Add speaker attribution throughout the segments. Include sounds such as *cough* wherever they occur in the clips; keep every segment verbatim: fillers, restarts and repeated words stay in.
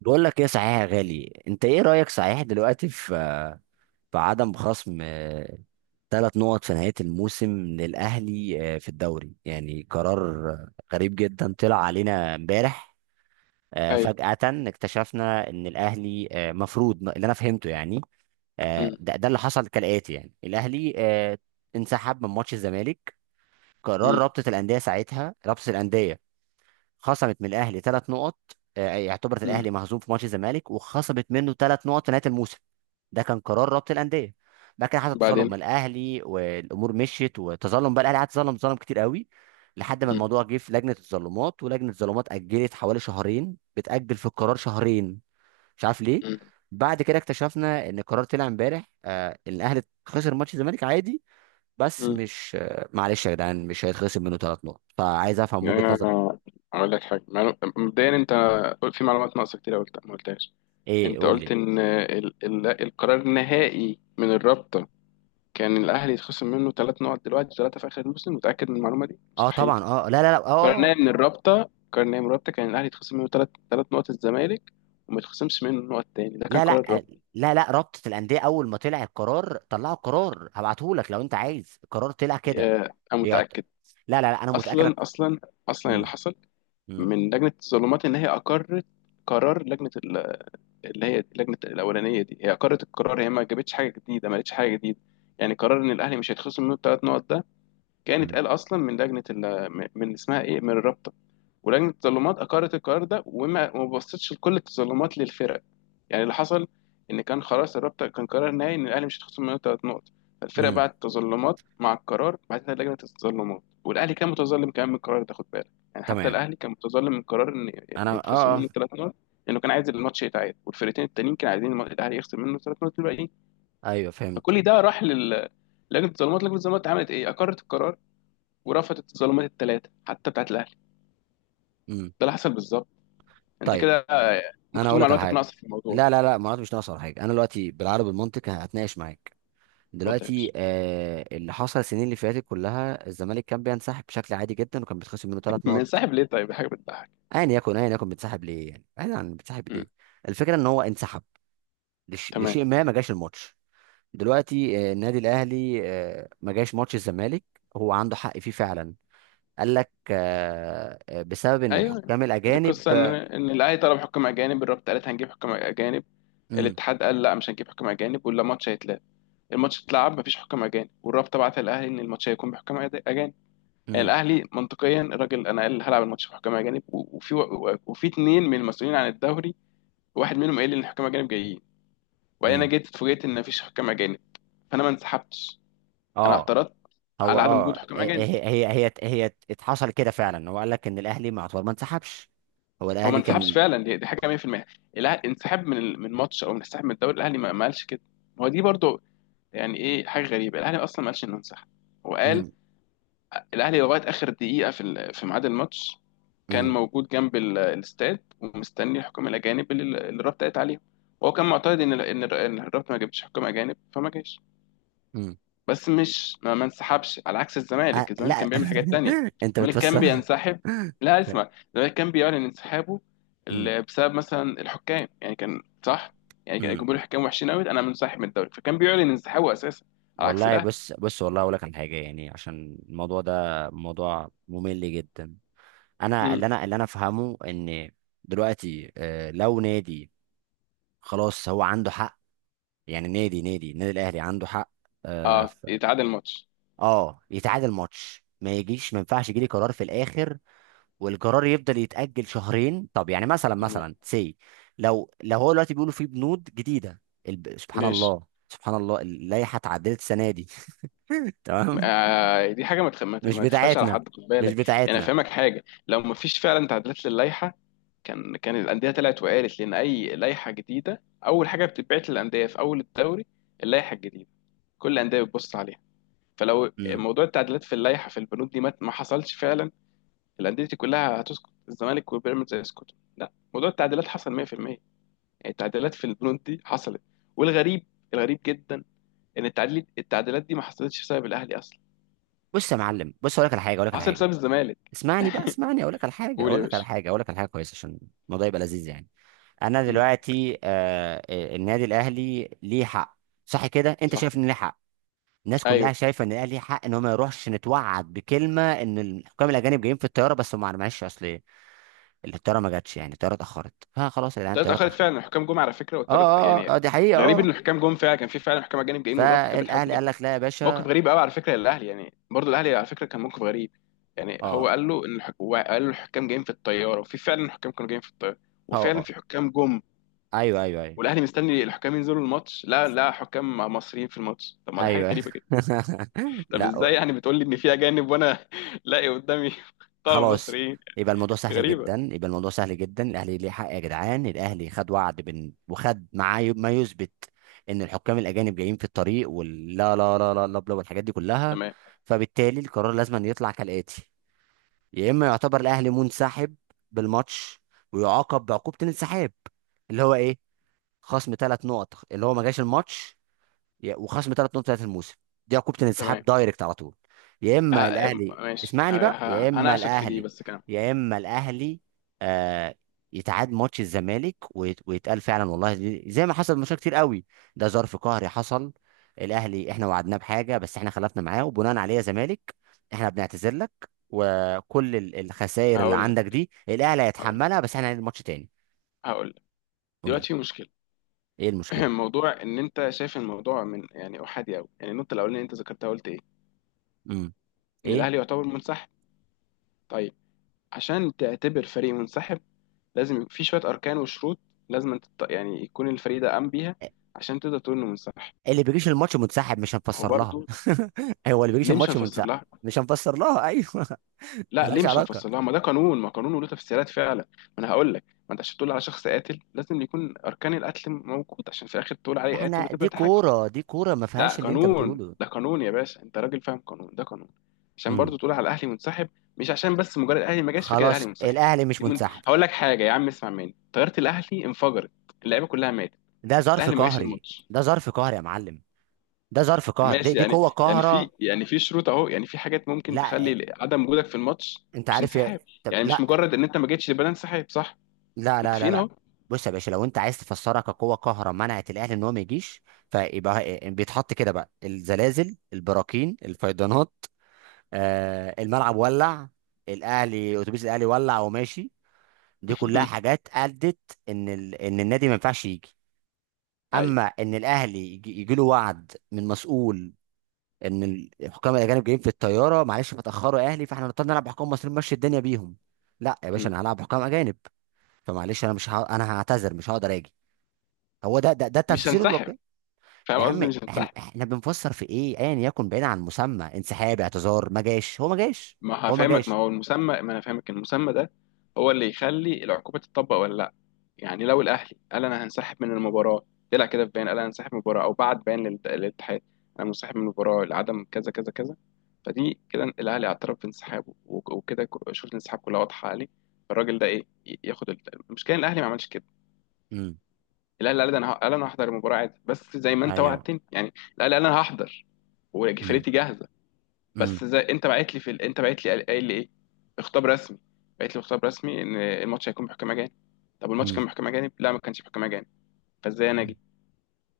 Speaker 1: بقول لك ايه صحيح يا غالي؟ انت ايه رأيك صحيح دلوقتي في في عدم خصم ثلاث نقط في نهاية الموسم للأهلي آه، في الدوري؟ يعني قرار آه، غريب جدا طلع علينا امبارح. آه،
Speaker 2: اي.
Speaker 1: فجأة اكتشفنا ان الأهلي آه، مفروض اللي انا فهمته يعني آه،
Speaker 2: مم.
Speaker 1: ده ده اللي حصل كالآتي. يعني الأهلي آه، انسحب من ماتش الزمالك، قرار
Speaker 2: مم.
Speaker 1: رابطة الأندية ساعتها. رابطة الأندية خصمت من الاهلي ثلاث نقط، آه، اعتبرت
Speaker 2: مم.
Speaker 1: الاهلي مهزوم في ماتش الزمالك وخصمت منه ثلاث نقط في نهايه الموسم. ده كان قرار رابطه الانديه. بعد كده حصل تظلم من
Speaker 2: بعدين.
Speaker 1: الاهلي والامور مشيت، وتظلم بقى الاهلي، قعد تظلم تظلم كتير قوي لحد ما
Speaker 2: مم.
Speaker 1: الموضوع جه في لجنه التظلمات، ولجنه التظلمات اجلت حوالي شهرين، بتاجل في القرار شهرين مش عارف ليه.
Speaker 2: مم.
Speaker 1: بعد كده اكتشفنا ان القرار طلع امبارح، آه إن الاهلي خسر ماتش الزمالك عادي، بس
Speaker 2: مم.
Speaker 1: مش آه معلش يا جدعان، مش هيتخصم منه ثلاث نقط. فعايز افهم وجهه نظرك
Speaker 2: آه، اقول لك حاجه معلو- مبدئيا انت قلت- في معلومات ناقصه كتير، قلت ما قلتهاش.
Speaker 1: ايه،
Speaker 2: انت
Speaker 1: قول
Speaker 2: قلت
Speaker 1: لي.
Speaker 2: ان ال... ال... القرار النهائي من الرابطه كان الاهلي يتخصم منه ثلاث نقط دلوقتي، ثلاثه في اخر الموسم. متاكد من المعلومه دي؟
Speaker 1: اه
Speaker 2: مستحيل.
Speaker 1: طبعا، اه، لا لا لا،
Speaker 2: القرار
Speaker 1: اه اه،
Speaker 2: النهائي من الرابطه القرار النهائي من الرابطه كان الاهلي يتخصم منه ثلاث ثلاث نقط الزمالك، وما يتخصمش منه نقط تاني. ده كان
Speaker 1: لا
Speaker 2: قرار
Speaker 1: لا.
Speaker 2: الرابطه.
Speaker 1: لا لا رابطة الأندية أول ما طلع القرار، طلعوا القرار، هبعتهولك لو أنت عايز، القرار طلع كده.
Speaker 2: آه، انا
Speaker 1: يعت...
Speaker 2: متاكد.
Speaker 1: لا لا لا، أنا متأكد.
Speaker 2: اصلا اصلا اصلا اللي
Speaker 1: امم
Speaker 2: حصل
Speaker 1: امم
Speaker 2: من لجنة التظلمات إن هي أقرت قرار لجنة ال- اللي هي لجنة الأولانية دي. هي أقرت القرار، هي ما جابتش حاجة جديدة، ما قالتش حاجة جديدة. يعني قرار إن الأهلي مش هيتخصم منه الثلاث نقط ده كان
Speaker 1: امم
Speaker 2: اتقال أصلا من لجنة ال- من من اسمها إيه، من الرابطة. ولجنة التظلمات أقرت القرار ده، وما ما بصتش لكل التظلمات للفرق. يعني اللي حصل ان كان خلاص، الرابطه كان قرار نهائي ان الاهلي مش هيتخصم منه ثلاث نقط، فالفرقه
Speaker 1: امم
Speaker 2: بعت تظلمات مع القرار، بعتها لجنه التظلمات. والاهلي كان متظلم كمان من القرار ده، خد بالك، يعني حتى
Speaker 1: تمام.
Speaker 2: الاهلي كان متظلم من قرار ان
Speaker 1: أنا،
Speaker 2: ان يتخصم
Speaker 1: اه
Speaker 2: منه
Speaker 1: اه
Speaker 2: ثلاث نقط، لانه كان عايز الماتش يتعاد. والفرقتين التانيين كانوا عايزين الم- الاهلي يخصم منه ثلاث نقط الباقيين.
Speaker 1: أيوه فهمت.
Speaker 2: فكل ده راح لل لجنه التظلمات. لجنه التظلمات عملت ايه؟ اقرت القرار ورفضت التظلمات الثلاثه حتى بتاعت الاهلي.
Speaker 1: امم.
Speaker 2: ده اللي حصل بالظبط. انت
Speaker 1: طيب،
Speaker 2: كده
Speaker 1: أنا
Speaker 2: ممكن
Speaker 1: أقول
Speaker 2: تكون
Speaker 1: لك على
Speaker 2: معلوماتك
Speaker 1: حاجة.
Speaker 2: ناقصه في الموضوع.
Speaker 1: لا لا لا، ما مش ناقص على حاجة. أنا دلوقتي بالعربي المنطق هتناقش معاك.
Speaker 2: اتفضل يا باشا.
Speaker 1: دلوقتي آه، اللي حصل السنين اللي فاتت كلها الزمالك كان بينسحب بشكل عادي جدا، وكان بيتخصم منه ثلاث
Speaker 2: *laughs*
Speaker 1: نقط.
Speaker 2: منسحب ليه؟ طيب حاجه بتضحك.
Speaker 1: ايا يكن ايا يكن بتسحب ليه؟ يعني بعيدا عن بتسحب ليه، الفكره ان هو انسحب لش...
Speaker 2: تمام.
Speaker 1: لشيء ما، ما جاش الماتش. دلوقتي آه، النادي الاهلي آه، ما جاش ماتش الزمالك، هو عنده حق فيه فعلا. قال لك آه، آه، بسبب ان
Speaker 2: ايوه،
Speaker 1: الحكام
Speaker 2: كانت
Speaker 1: الاجانب
Speaker 2: القصه ان
Speaker 1: آه،
Speaker 2: ان الاهلي طلب حكام اجانب. الرابطه قالت هنجيب حكام اجانب،
Speaker 1: امم
Speaker 2: الاتحاد قال لا، مش هنجيب حكام اجانب ولا ماتش هيتلعب. الماتش اتلعب مفيش حكام اجانب، والرابطه بعت الاهلي ان الماتش هيكون بحكام أد- اجانب. يعني
Speaker 1: امم
Speaker 2: الاهلي منطقيا الراجل انا قال هلعب الماتش بحكام اجانب، و- وفي و- وفي اتنين من المسؤولين عن الدوري واحد منهم قال لي ان الحكام اجانب جايين، وبعدين انا
Speaker 1: امم
Speaker 2: جيت اتفاجئت ان مفيش حكام اجانب. فانا ما انسحبتش، انا
Speaker 1: اه،
Speaker 2: اعترضت
Speaker 1: هو
Speaker 2: على عدم
Speaker 1: اه آه،
Speaker 2: وجود حكام اجانب.
Speaker 1: هي هي هي هي اتحصل كده فعلا. هو قال لك ان الاهلي مع طول ما انسحبش. هو
Speaker 2: هو ما
Speaker 1: الاهلي
Speaker 2: انسحبش
Speaker 1: كان
Speaker 2: فعلا، دي, دي حاجه مية في المية. الاهلي انسحب من ال- من ماتش او انسحب من الدوري؟ الاهلي ما ما قالش كده. ما هو دي برضو يعني ايه، حاجه غريبه. الاهلي اصلا ما قالش انه انسحب، هو قال
Speaker 1: امم
Speaker 2: الاهلي لغايه اخر دقيقه في ال- في ميعاد الماتش كان
Speaker 1: امم
Speaker 2: موجود جنب ال- الاستاد، ومستني حكام الاجانب اللي اللي الرابطه قالت عليهم. وهو كان معتقد ان ال- ان ال- إن الرابطه ما جابتش حكام اجانب، فما جاش.
Speaker 1: امم
Speaker 2: بس مش ما, ما انسحبش، على عكس
Speaker 1: آه
Speaker 2: الزمالك. الزمالك كان
Speaker 1: لا.
Speaker 2: بيعمل حاجات تانية.
Speaker 1: *laughs* انت
Speaker 2: الزمالك كان
Speaker 1: بتفسر.
Speaker 2: بينسحب.
Speaker 1: *laughs*
Speaker 2: لا، اسمع، الزمالك كان بيعلن انسحابه
Speaker 1: امم
Speaker 2: ال- بسبب مثلا الحكام، يعني كان صح. يعني كان جمهور
Speaker 1: امم
Speaker 2: الحكام وحشين قوي، انا منسحب من الدوري، فكان بيعلن انسحابه اساسا، على عكس
Speaker 1: والله
Speaker 2: الاهلي.
Speaker 1: بص بص، والله اقول لك على حاجه، يعني عشان الموضوع ده موضوع ممل جدا. انا اللي
Speaker 2: امم.
Speaker 1: انا اللي انا افهمه ان دلوقتي آه، لو نادي، خلاص هو عنده حق، يعني نادي نادي النادي الاهلي عنده حق. اه
Speaker 2: اه،
Speaker 1: ف-
Speaker 2: يتعادل الماتش.
Speaker 1: آه، يتعادل ماتش، ما يجيش، ما ينفعش يجي لي قرار في الاخر، والقرار يفضل يتاجل شهرين. طب يعني مثلا
Speaker 2: تمام.
Speaker 1: مثلا سي، لو لو هو دلوقتي بيقولوا في بنود جديده. الب... سبحان
Speaker 2: ماشي.
Speaker 1: الله سبحان الله اللائحه اتعدلت السنه دي. *laughs* تمام.
Speaker 2: آه، دي حاجه ما تخ... ما ت-
Speaker 1: مش
Speaker 2: ما تخفاش على
Speaker 1: بتاعتنا.
Speaker 2: حد، خد
Speaker 1: مش
Speaker 2: بالك. يعني
Speaker 1: بتاعتنا.
Speaker 2: افهمك حاجه، لو ما فيش فعلا تعديلات للائحه، كان كان الانديه طلعت وقالت، لان اي لائحه جديده اول حاجه بتتبعت للانديه في اول الدوري، اللائحه الجديده كل الانديه بتبص عليها. فلو
Speaker 1: امم.
Speaker 2: موضوع التعديلات في اللائحه في البنود دي ما ما حصلش فعلا، الانديه دي كلها هتسكت، الزمالك وبيراميدز هيسكتوا. لا، موضوع التعديلات حصل مئة في المئة يعني، التعديلات في البنود دي حصلت. والغريب، الغريب جدا، ان التعديل التعديلات دي ما حصلتش بسبب الاهلي اصلا،
Speaker 1: بص يا معلم، بص اقول لك على حاجه، اقول لك على
Speaker 2: حصلت
Speaker 1: حاجه
Speaker 2: بسبب الزمالك.
Speaker 1: اسمعني بقى،
Speaker 2: *laughs*
Speaker 1: اسمعني، اقول لك على حاجه
Speaker 2: قول يا
Speaker 1: اقول لك على
Speaker 2: باشا.
Speaker 1: حاجه اقول لك على حاجه كويسه عشان الموضوع يبقى لذيذ يعني. انا
Speaker 2: مم.
Speaker 1: دلوقتي آه آه، النادي الاهلي ليه حق، صح كده؟ انت
Speaker 2: صح.
Speaker 1: شايف ان ليه حق، الناس كلها
Speaker 2: ايوه،
Speaker 1: شايفه ان الاهلي ليه حق. ان هو ما يروحش، نتوعد بكلمه ان الحكام الاجانب جايين في الطياره، بس هم معلش اصل إيه؟ الطياره ما جاتش، يعني الطياره اتاخرت، فخلاص يا جدعان،
Speaker 2: الطياره
Speaker 1: الطياره
Speaker 2: اتاخرت
Speaker 1: اتاخرت.
Speaker 2: فعلا، الحكام جم على فكره،
Speaker 1: اه
Speaker 2: والطياره
Speaker 1: اه اه آه،
Speaker 2: يعني.
Speaker 1: دي حقيقه،
Speaker 2: الغريب
Speaker 1: اه.
Speaker 2: ان الحكام جم فعلا، كان في فعلا حكام اجانب جايين والرابطه كانت بتحاول
Speaker 1: فالاهلي
Speaker 2: تيجي.
Speaker 1: قال لك لا يا
Speaker 2: موقف
Speaker 1: باشا.
Speaker 2: غريب قوي على فكره للاهلي، يعني برضه الاهلي على فكره كان موقف غريب. يعني هو
Speaker 1: اه
Speaker 2: قال له ان الح... هو قال له الحكام جايين في الطياره، وفي فعلا حكام كانوا جايين في الطياره،
Speaker 1: اه
Speaker 2: وفعلا
Speaker 1: آه.
Speaker 2: في حكام جم.
Speaker 1: ايوه ايوه ايوه
Speaker 2: والاهلي مستني الحكام ينزلوا الماتش، لا لا حكام مصريين في الماتش. طب ما ده حاجه
Speaker 1: ايوه
Speaker 2: غريبه جدا.
Speaker 1: *laughs*
Speaker 2: طب
Speaker 1: لا.
Speaker 2: ازاي يعني، بتقول لي ان في اجانب وانا *laughs* لاقي قدامي طبعا
Speaker 1: خلاص،
Speaker 2: مصريين؟
Speaker 1: يبقى الموضوع سهل
Speaker 2: غريبه.
Speaker 1: جدا، يبقى الموضوع سهل جدا. الاهلي ليه حق يا جدعان، الاهلي خد وعد بن... وخد معاه ي- ما يثبت ان الحكام الاجانب جايين في الطريق، واللا لا لا لا لا بلا والحاجات دي كلها.
Speaker 2: تمام،
Speaker 1: فبالتالي القرار لازم أن يطلع كالاتي: يا اما يعتبر الاهلي منسحب بالماتش ويعاقب بعقوبه الانسحاب، اللي هو ايه؟ خصم ثلاث نقط، اللي هو ما جاش الماتش، يا- وخصم ثلاث نقط بتاعت الموسم، دي عقوبة الانسحاب
Speaker 2: تمام.
Speaker 1: دايركت على طول. يا
Speaker 2: ه...
Speaker 1: اما الاهلي،
Speaker 2: ماشي.
Speaker 1: اسمعني
Speaker 2: ه...
Speaker 1: بقى، يا
Speaker 2: ه...
Speaker 1: اما
Speaker 2: هناقشك في دي
Speaker 1: الاهلي
Speaker 2: بس كمان.
Speaker 1: يا اما الاهلي آه، يتعاد ماتش الزمالك ويت- ويتقال فعلا والله، دي- زي ما حصل ماتشات كتير قوي، ده ظرف قهري حصل، الاهلي احنا وعدناه بحاجه، بس احنا خلفنا معاه، وبناء عليه يا زمالك احنا بنعتذر لك، وكل ال- الخسائر اللي
Speaker 2: هقول لك،
Speaker 1: عندك دي الاهلي
Speaker 2: هقول
Speaker 1: هيتحملها، بس احنا هنعيد الماتش تاني.
Speaker 2: هقول
Speaker 1: قول لي.
Speaker 2: دلوقتي في مشكله.
Speaker 1: ايه المشكله؟
Speaker 2: *clears throat* موضوع ان انت شايف الموضوع من يعني احادي قوي. يعني النقطه الاولانيه اللي انت ذكرتها، قلت ايه؟
Speaker 1: امم.
Speaker 2: ان
Speaker 1: ايه؟
Speaker 2: الاهلي يعتبر منسحب. طيب، عشان تعتبر فريق منسحب لازم يبقى في شويه اركان وشروط، لازم انت تط... يعني يكون الفريق ده قام بيها عشان تقدر تقول انه منسحب.
Speaker 1: اللي بيجيش الماتش منسحب، مش
Speaker 2: هو
Speaker 1: هنفسر لها.
Speaker 2: برضه.
Speaker 1: *laughs* هو اللي بيجيش
Speaker 2: ليه مش
Speaker 1: الماتش
Speaker 2: هنفسر
Speaker 1: منسحب،
Speaker 2: لها؟
Speaker 1: مش هنفسر لها، ايوه. *laughs*
Speaker 2: لا، ليه
Speaker 1: ملهاش
Speaker 2: مش
Speaker 1: علاقه،
Speaker 2: هنفسر لها، ما ده قانون، ما قانون له تفسيرات فعلا. ما انا هقول لك، ما انت عشان تقول على شخص قاتل لازم يكون اركان القتل موجود عشان في الاخر تقول عليه قاتل
Speaker 1: احنا دي
Speaker 2: وتبقى تحكم.
Speaker 1: كوره، دي كوره ما
Speaker 2: لا،
Speaker 1: فيهاش اللي انت
Speaker 2: قانون
Speaker 1: بتقوله.
Speaker 2: ده قانون يا باشا، انت راجل فاهم. قانون ده قانون، عشان
Speaker 1: امم.
Speaker 2: برضو تقول على الاهلي منسحب، مش عشان بس مجرد الاهلي ما جاش فكده الاهلي
Speaker 1: خلاص
Speaker 2: منسحب.
Speaker 1: الاهلي مش
Speaker 2: دي من...
Speaker 1: منسحب،
Speaker 2: هقول لك حاجه يا عم، اسمع مني، طياره الاهلي انفجرت، اللعيبه كلها ماتت،
Speaker 1: ده ظرف
Speaker 2: الاهلي ما جاش
Speaker 1: قهري،
Speaker 2: الماتش.
Speaker 1: ده ظرف قهري يا معلم، ده ظرف قهر، دي
Speaker 2: ماشي
Speaker 1: دي
Speaker 2: يعني
Speaker 1: قوه
Speaker 2: يعني في
Speaker 1: قاهره.
Speaker 2: يعني في شروط اهو، يعني في حاجات ممكن
Speaker 1: لا إيه،
Speaker 2: تخلي عدم وجودك في الماتش
Speaker 1: انت
Speaker 2: مش
Speaker 1: عارف يا،
Speaker 2: انسحاب.
Speaker 1: طب
Speaker 2: يعني مش
Speaker 1: لا
Speaker 2: مجرد ان انت ما جيتش يبقى ده انسحاب، صح؟
Speaker 1: لا لا لا
Speaker 2: متفقين
Speaker 1: لا.
Speaker 2: اهو.
Speaker 1: بص يا باشا، لو انت عايز تفسرها كقوه قاهره منعت الاهلي ان هو ما يجيش، فيبقى إيه، بيتحط كده بقى الزلازل، البراكين، الفيضانات، آه الملعب ولع، الاهلي اتوبيس الاهلي ولع وماشي، دي كلها
Speaker 2: *laughs*
Speaker 1: حاجات ادت ان ال... ان النادي ما ينفعش يجي.
Speaker 2: ايوه.
Speaker 1: اما ان الاهلي يجي، يجي له وعد من مسؤول ان الحكام الاجانب جايين في الطياره، معلش فتاخروا يا اهلي، فاحنا نضطر نلعب بحكام مصريين، مشي الدنيا بيهم. لا يا باشا،
Speaker 2: مم.
Speaker 1: انا هلعب بحكام اجانب، فمعلش انا مش ه... انا هعتذر، مش هقدر اجي. هو ده ده ده
Speaker 2: مش
Speaker 1: التفسير
Speaker 2: هنسحب،
Speaker 1: الواقعي.
Speaker 2: فاهم
Speaker 1: يا
Speaker 2: قصدي،
Speaker 1: عم
Speaker 2: مش
Speaker 1: احنا،
Speaker 2: هنسحب.
Speaker 1: احنا بنفسر في ايه؟ ايا يكن، بعيد عن المسمى انسحاب اعتذار ما جاش، هو ما جاش،
Speaker 2: ما
Speaker 1: هو ما
Speaker 2: هفهمك، ما
Speaker 1: جاش.
Speaker 2: هو المسمى، ما انا فاهمك. المسمى ده هو اللي يخلي العقوبه تطبق ولا لا؟ يعني لو الاهلي قال انا هنسحب من المباراه، طلع كده في بيان قال انا هنسحب من المباراه، او بعت بيان للت- للاتحاد انا منسحب من المباراه لعدم كذا كذا كذا، فدي كده الاهلي اعترف بانسحابه وك- وكده ك- شروط الانسحاب كلها واضحه عليه، فالراجل ده ايه ي- ياخد ال- المشكله إن الاهلي ما عملش كده.
Speaker 1: امم.
Speaker 2: الاهلي قال ده انا ه- قال انا هحضر المباراه عادي، بس زي ما انت
Speaker 1: ايوه.
Speaker 2: وعدتني. يعني الاهلي قال انا هحضر
Speaker 1: مم.
Speaker 2: وفرقتي جاهزه،
Speaker 1: مم.
Speaker 2: بس زي انت باعت لي في ال... انت باعت لي، قال قايل لي ايه؟ خطاب رسمي. باعت لي خطاب رسمي ان الماتش هيكون بحكام اجانب. طب الماتش
Speaker 1: مم.
Speaker 2: كان بحكام اجانب؟ لا، ما كانش بحكام اجانب. فازاي انا اجي؟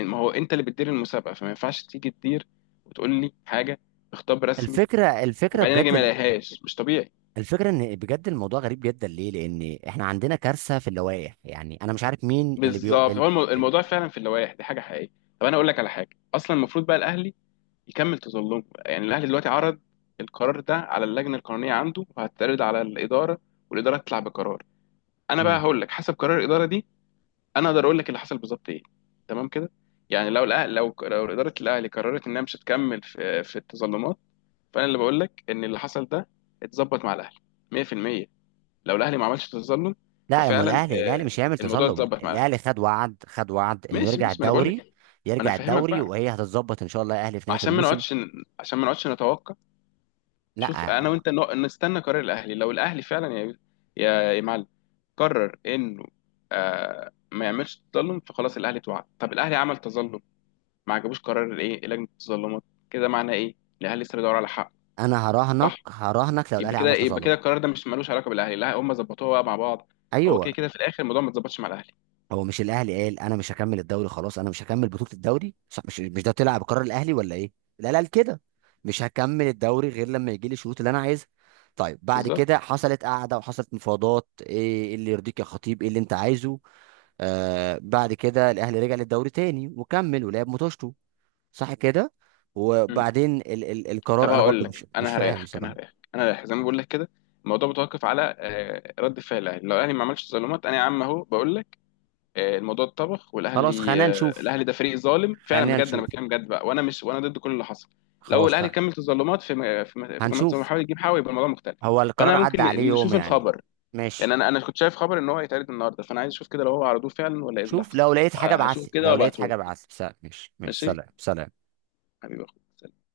Speaker 2: إن- ما هو انت اللي بتدير المسابقه، فما ينفعش تيجي تدير وتقول لي حاجه بخطاب رسمي،
Speaker 1: الفكرة الفكرة
Speaker 2: وبعدين اجي
Speaker 1: بجد
Speaker 2: ما
Speaker 1: ال-
Speaker 2: الاقيهاش. مش طبيعي.
Speaker 1: الفكرة ان بجد الموضوع غريب جدا. ليه؟ لان احنا عندنا كارثة في اللوائح، يعني انا مش عارف مين اللي بيو...
Speaker 2: بالظبط،
Speaker 1: ال...
Speaker 2: هو المو-
Speaker 1: ال...
Speaker 2: الموضوع فعلا، في اللوائح دي حاجه حقيقيه. طب انا اقول لك على حاجه، اصلا المفروض بقى الاهلي يكمل تظلمه. يعني الاهلي دلوقتي عرض القرار ده على اللجنه القانونيه عنده، وهتعرض على الاداره، والاداره تطلع بقرار. انا بقى
Speaker 1: مم.
Speaker 2: هقول لك حسب قرار الاداره دي، انا اقدر اقول لك اللي حصل بالظبط ايه. تمام كده. يعني لو الاهلي لو لو اداره الاهلي قررت انها مش هتكمل في في التظلمات، فانا اللي بقول لك ان اللي حصل ده اتظبط مع الاهلي مية في المية، لو الاهلي ما عملش تظلم.
Speaker 1: لا يا أم
Speaker 2: ففعلا
Speaker 1: الاهلي، الاهلي
Speaker 2: آه،
Speaker 1: مش هيعمل
Speaker 2: الموضوع
Speaker 1: تظلم،
Speaker 2: اتظبط مع الاهلي.
Speaker 1: الاهلي خد وعد، خد وعد انه
Speaker 2: ماشي،
Speaker 1: يرجع
Speaker 2: ماشي، ما انا بقول لك
Speaker 1: الدوري.
Speaker 2: إيه. ما انا
Speaker 1: يرجع
Speaker 2: افهمك
Speaker 1: الدوري
Speaker 2: بقى،
Speaker 1: وهي هتتظبط ان شاء الله يا اهلي في
Speaker 2: ما
Speaker 1: نهاية
Speaker 2: عشان ما
Speaker 1: الموسم.
Speaker 2: نقعدش عشان ما نقعدش نتوقع.
Speaker 1: لا،
Speaker 2: شوف انا وانت نق- نستنى قرار الاهلي. لو الاهلي فعلا يا يا يا معلم قرر انه آه، ما يعملش تظلم، فخلاص الاهلي اتوعد. طب الاهلي عمل تظلم، ما عجبوش قرار الايه لجنه التظلمات. كده معناه ايه؟ الاهلي لسه بيدور على حق.
Speaker 1: انا هراهنك،
Speaker 2: صح،
Speaker 1: هراهنك لو
Speaker 2: يبقى
Speaker 1: الاهلي
Speaker 2: كده،
Speaker 1: عمل
Speaker 2: يبقى
Speaker 1: تظلم.
Speaker 2: كده القرار ده مش ملوش علاقه بالاهلي، لا هم ظبطوها بقى مع بعض. هو
Speaker 1: ايوه.
Speaker 2: كده كده في الاخر الموضوع ما اتظبطش مع الاهلي.
Speaker 1: هو مش الاهلي قال انا مش هكمل الدوري، خلاص انا مش هكمل بطوله الدوري، صح؟ مش مش ده طلع بقرار الاهلي ولا ايه؟ لا لا كده، مش هكمل الدوري غير لما يجي لي الشروط اللي انا عايزها. طيب بعد
Speaker 2: بالظبط.
Speaker 1: كده حصلت قعده وحصلت مفاوضات، ايه إيه اللي يرضيك يا خطيب، ايه اللي انت عايزه؟ آه بعد كده الاهلي رجع للدوري تاني وكمل ولعب ماتشته، صح كده.
Speaker 2: مم.
Speaker 1: وبعدين ال ال
Speaker 2: طب
Speaker 1: القرار انا
Speaker 2: هقول
Speaker 1: برضه
Speaker 2: لك،
Speaker 1: مش مش
Speaker 2: انا
Speaker 1: فاهم
Speaker 2: هريحك انا
Speaker 1: بصراحه.
Speaker 2: هريحك انا هريحك زي ما بقول لك كده. الموضوع متوقف على آه، رد فعل الاهلي. لو الاهلي ما عملش تظلمات، انا يا عم اهو بقول لك آه، الموضوع اتطبخ،
Speaker 1: خلاص
Speaker 2: والاهلي
Speaker 1: خلينا
Speaker 2: آه،
Speaker 1: نشوف،
Speaker 2: الاهلي ده فريق ظالم فعلا
Speaker 1: خلينا
Speaker 2: بجد. انا
Speaker 1: نشوف،
Speaker 2: بتكلم بجد بقى، وانا مش وانا ضد كل اللي حصل. لو
Speaker 1: خلاص خ...
Speaker 2: الاهلي كمل تظلمات في م- في م- في جماعه التظلم،
Speaker 1: هنشوف.
Speaker 2: حاول يجيب حاوي، يبقى الموضوع مختلف.
Speaker 1: هو القرار
Speaker 2: فانا ممكن
Speaker 1: عدى عليه
Speaker 2: ن-
Speaker 1: يوم
Speaker 2: نشوف
Speaker 1: يعني.
Speaker 2: الخبر. يعني
Speaker 1: ماشي.
Speaker 2: انا انا كنت شايف خبر ان هو هيتعرض النهارده، فانا عايز اشوف كده لو هو عرضوه فعلا ولا ايه اللي
Speaker 1: شوف
Speaker 2: حصل.
Speaker 1: لو لقيت حاجة
Speaker 2: آه، هشوفه
Speaker 1: ابعتلي،
Speaker 2: كده
Speaker 1: لو لقيت
Speaker 2: وابعته
Speaker 1: حاجة
Speaker 2: لك.
Speaker 1: ابعتلي. سلام، ماشي، ماشي،
Speaker 2: ماشي.
Speaker 1: سلام، سلام.
Speaker 2: حبيبي يا اخويا.